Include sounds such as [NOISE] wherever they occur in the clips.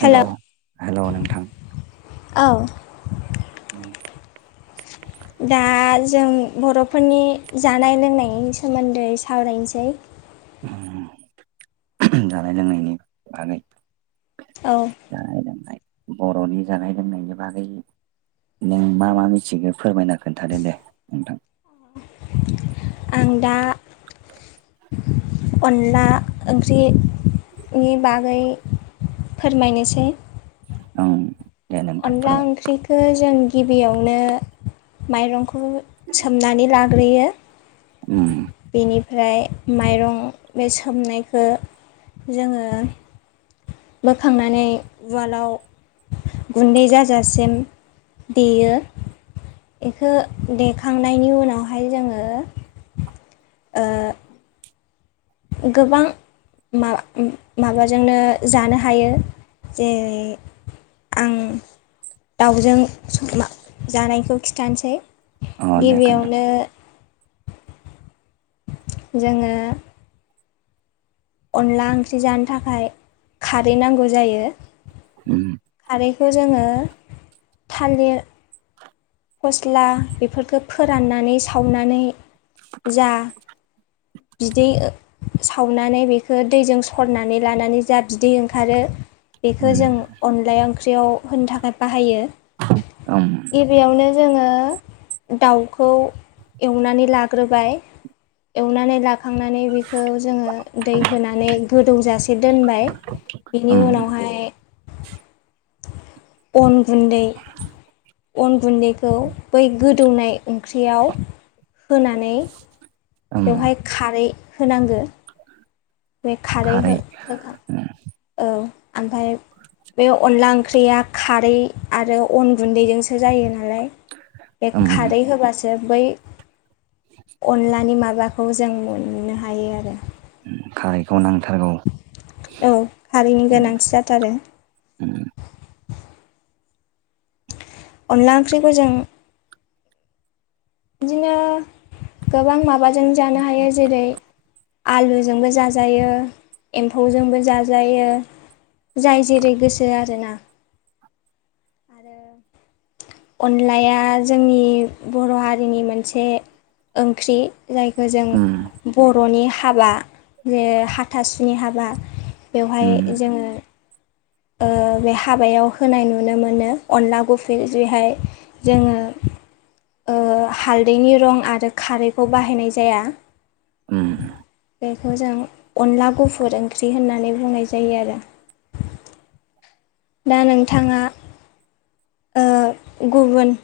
हेल' हेल' नोंथां औ उम दा जों बर'फोरनि जानाय लोंनायनि सोमोन्दै सावरायनोसै जानाय लोंनायनि बागै औ जानाय लोंनाय बर'नि जानाय लोंनायनि बागै नों मा मा मिथिगौ फोरमायना खोन्थादो दे नोंथां आं दा अनला ओंख्रिनि बागै फोरमायनोसै औ अनला ओंख्रिखौ जों गिबियावनो माइरं सोमनानै लाग्रोयो उम उम ओमफ्राय माइरं बे सोमनायखौ जोङो बोखांनानै उवालाव गुन्दै जाजासिम देयो एखो देखांनायनि उनावहाय जोङो ओ गोबां मा-म- माबाजोंनो जानो हायो जेरै आं दाउजों जानायखौ खिथानोसै अ दे खोन्था गिबियावनो जोङो अनला ओंख्रि जानो थाखाय खारै नांगौ जायो उम खारैखौ जोङो थालिर फस्ला बेफोरखौ फोराननानै सावनानै जा [INAUDIBLE] बिदै सावनानै बेखौ दैजों सरनानै लानानै जा बिदै ओंखारो बेखो उम जों अनला ओंख्रियाव होनो थाखाय बाहायो ओं बेखौनो जोङो दाउखौ एवनानै लाग्रोबाय एवनानै लाखांनानै बेखौ जोङो दै होनानै गोदौजासे दोनबाय बेनि ओम उनावहाय अन गुन्दै अन गुन्दैखौ बै गोदौनाय ओंख्रियाव होनानै ओम बेवहाय खारै होनांगो। बे खारै हो-होखां औ ओमफ्राय बे अनला ओंख्रिया खारै आरो अन गुन्दैजोंसो जायो नालाय बे ओम खारै होबासो बै अनलानि माबाखौ जों मोननो हायो आरो। खारैखौ नों- औ हारिनि उम गोनांथि जाथारो। उम अनला ओंख्रिखौ जों बिदिनो गोबां माबाजों जानो हायो जेरै आलुजोंबो जाजायो एम्फौजोंबो जाजायो। जाय जेरै गोसो आरोना। आरो अनलाया जोंनि बर' हारिनि मोनसे ओंख्रि जायखौ जों उम बर'नि हाबा जे हाथासुनि हाबा बेवहाय उम जोङो ओ‌ बे हाबायाव होनाय नुनो मोनो अनला गुफैजहाय [UNINTELLIGIBLE] जोङो ओ हालदैनि रं आरो खारैखौ बाहायनाय जाया। उम बेखौ जों अनला गुफुर ओंख्रि होननानै बुंनाय जायो आरो [INAUDIBLE] दा नोंथाङा ओ- गुबुन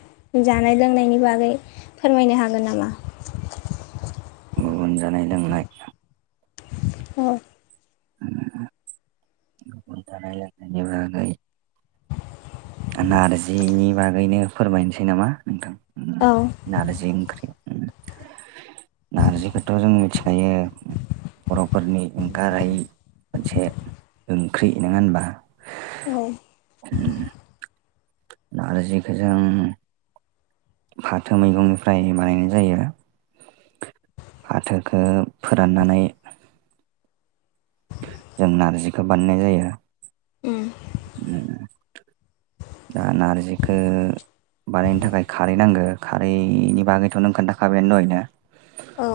जानाय लोंनायनि बागै फोरमायनो हागोन नामा? [INAUDIBLE] गुबुन जानाय लोंनाय औ गुबुन [INAUDIBLE] नारजिनि बागैनो फोरमायनोसै नामा नोंथां? [INAUDIBLE] औ [INAUDIBLE] नारजिखौथ' जों मिथिखायो। बरफोरनि एंगार हायै मोनसे ओंख्रि नङा होनबा? [INAUDIBLE] नारजिखो जों फाथो मैगंनिफ्राय बानायनाय जायो। फाथोखो फोराननानै जों नारजिखौ बानायनाय जायो। उम दा नारजिखो बानायनो थाखाय खारै नांगो खारैनि बागैथ' नों खोन्थाखाबायानो दहायनो औ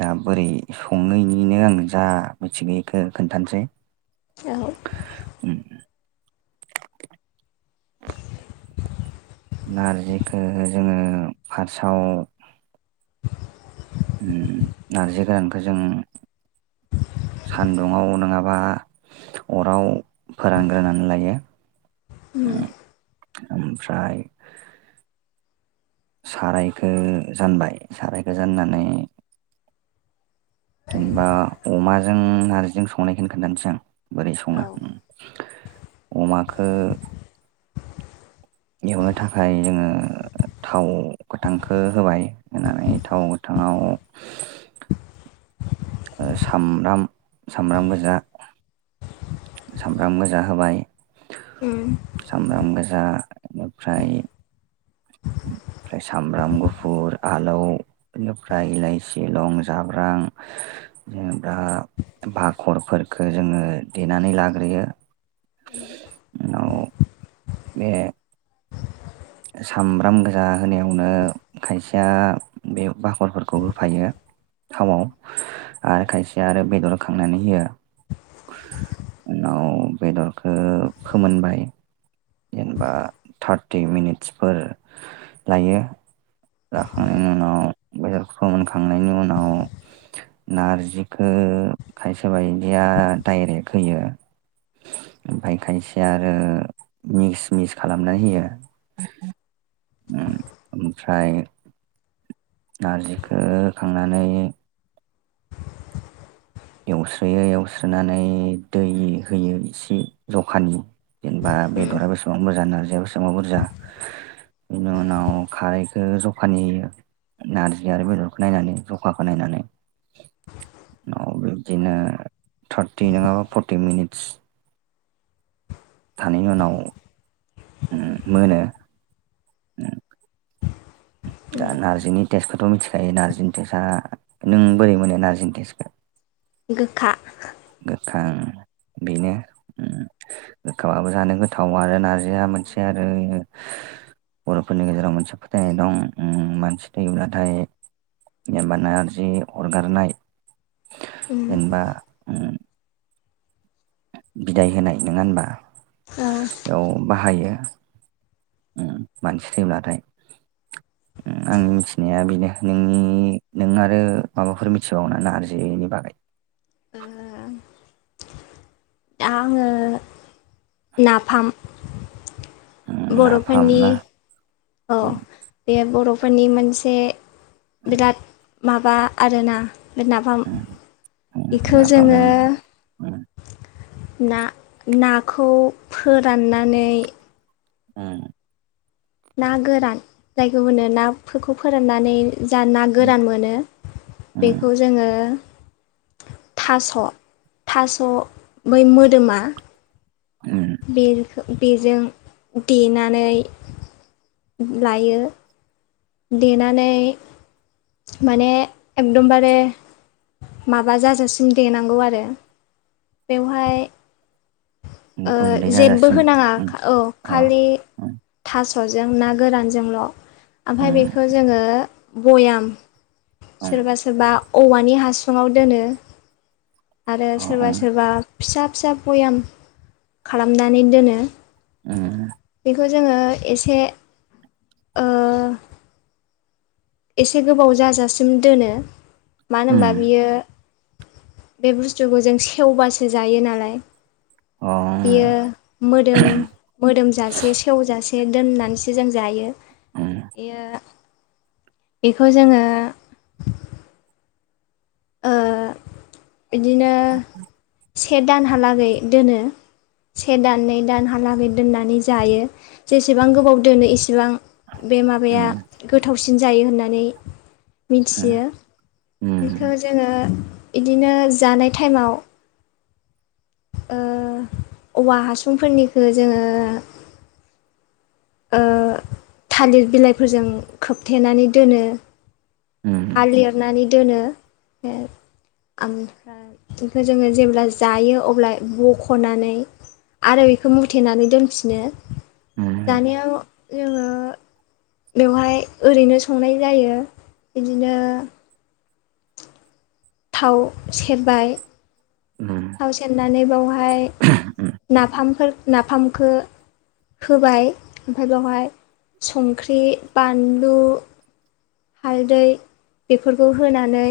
दा बोरै संनायनिनो आं जा मिथिबोखो खोन्थानोसै। उम नारजिखौ जोङो फार्स्टआव उम नारजि गोरानखौ जों [INAUDIBLE] सान्दुङाव नङाबा अराव फोरानग्रोनानै लायो। ओमफ्राय सारायखो जानबाय सारायखौ जाननानै जेनेबा अमाजों नारजिजों संनायखौ खोन्थानोसै आं बोरै सङो औ उम अमाखो एवनो थाखाय जोङो थाव गोथांखौ होबाय होनानै थाव गोथाङाव [INAUDIBLE] सामब्राम सामब्राम गोजा सामब्राम गोजा होबाय उम सामब्राम गोजा ओमफ्राय [INAUDIBLE] ओमफ्राय सामब्राम गुफुर आलौ बेनिफ्राय इलाइसि लं जाब्रां जेनेबा भाखरफोरखौ जोङो देनानै लाग्रोयो उनाव बे सामब्राम गोजा होनायावनो खायसेया बे बाखरफोरखौ होफायो । थावआव आरो खायसे आरो बेदर खांनानै होयो । उनाव बेदरखो फोमोनबाय जेनेबा थार्टि मिनिटसफोर लायो । जाखांनायनि उनाव बेदर फोमोनखांनायनि उनाव नारजिखो खायसे बायदिया डाइरेक्ट होयो । ओमफ्राय खायसे आरो मिक्स मिक्स खालामनानै होयो [INAUDIBLE] ओमफ्राय नारजिखौ होखांनानै एवस्रोयो एवस्रोनानै दै होयो एसे जखानि जेनेबा बेदरा बेसेबां बुरजा नारजिया बेसेबां बुरजा बेनि उनाव खारैखौ जखानि नारजि आरो बेदरखौ नायनानै जखाखौ नायनानै औ बिबदिनो थार्टि नङाबा फर्टि मिनिटस थानायनि उनाव मोनो उम दा नारजिनि तेज थ' मिथिखायो नारजिन टेस्टआ नों बोरै मोनो नारजिन टेस्टखो गोखा बिनो गोखाबाबो जानो गोथाव आरो नारजिया मोनसे आरो बर'फोरनि गेजेराव मोनसे फोथायनाय दं उम मानसि थैब्लाथाय जेनबा नारजि अरगारनाय उम जेनेबा उम बिदाय होनाय नङा होनबा औ बेयाव बाहायो मानसि थैब्लाथाय [INAUDIBLE] आंनि मिथिनाया बेनो नोंनि नों आरो माबाफोर मिथिबावोना नार्जिनि बागै [UNINTELLIGIBLE] दा आङो नाफाम उम नाफाम बर'फोरनि ना औ उम बे बर'फोरनि मोनसे एसे बिराद माबा आरोना नाफाम उम उम इखौ नाफाम जोङो उम ना नाखौ फोराननानै ओम ना गोरान जायखौ होनो नाफोरखौ फोराननानै जा ना गोरान मोनो उम बेखौ जोङो थास' थास' बै मोदोमा उम बे बेजों देनानै लायो देनानै माने एकदमबारे माबा जाजासिम देनांगौ आरो बेवहाय उम ओ गुन्दै जेबो जाजासिम होनाङा उम औ अ खालि उम था सजों ना गोरानजोंल'। ओमफ्राय बेखौ जोङो बयाम उम उम सोरबा सोरबा औवानि हासुङाव दोनो आरो अ सोरबा उम सोरबा फिसा फिसा भयाम खालामनानै दोनो। ओम। खौ जोङो एसे ओ एसे गोबाव जाजासिम दोनो। मानो होनबा उम बियो बे बुस्थुखौ जों सेवबासो जायो नालाय। अ बेयो उम मोदोम मोदोमजासे सेवजा से दोननानैसो जों जायो। बेयो बेखौ जोङो ओ बिदिनो से दानहालागै दोनो। से दान नै दानहालागै दोननानै जायो, जेसेबां गोबाव दोनो एसेबां बे माबाया गोथावसिन जायो होननानै मिथियो। उम बेखौ जोङो बिदिनो जानाय टाइमाव ओ औवा हासुंफोरनिखौ जोङो ओ थालिर बिलाइफोरजों खोबथेनानै दोनो उम हा उम लिरनानै दोनो। ओमफ्राय बेखौ जोङो जेब्ला जायो अब्ला बख'नानै आरो बेखौ मुथेनानै दोनफिनो। उम उम जानायाव जोङो बेवहाय ओरैनो संनाय जायो बिदिनो थाव सेरबाय उम उम थाव सेरनानै बावहाय नाफामफोर नाफामखौ होबाय। ओमफ्राय बेवहाय संख्रि बानलु हालदै बेफोरखौ होनानै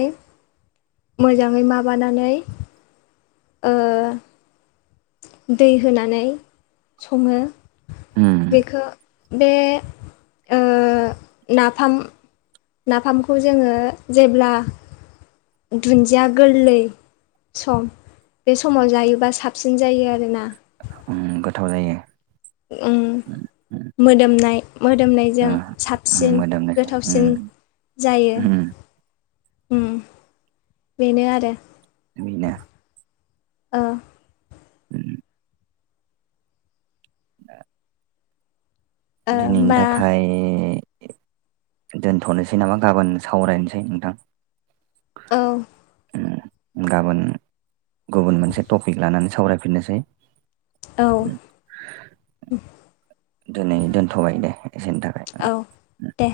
मोजाङै माबानानै ओ दै होनानै सङो उम बेखौ। बे ओ नाफाम नाफामखौ जोङो जेब्ला दुन्दिया गोरलै सम बे समाव जायोबा साबसिन जायो आरोना। उम गोथाव जायो। ओम उम उम मोदोमनाय ओ मोदोमनायजों उम साबसिन मोदोमनायजों गोथावसिन उम जायो। उम उम बेनो आरो। [UNINTELLIGIBLE] ओ। [UNINTELLIGIBLE] ओ दिनैनि होमबा थाखाय दोनथ'नोसै नामा गाबोन सावरायनोसै नोंथां? औ गाबोन गुबुन मोनसे टपिक लानानै सावरायफिननोसै। औ। दिनै दोनथ'बाय दे। एसेनि थाखाय औ दे।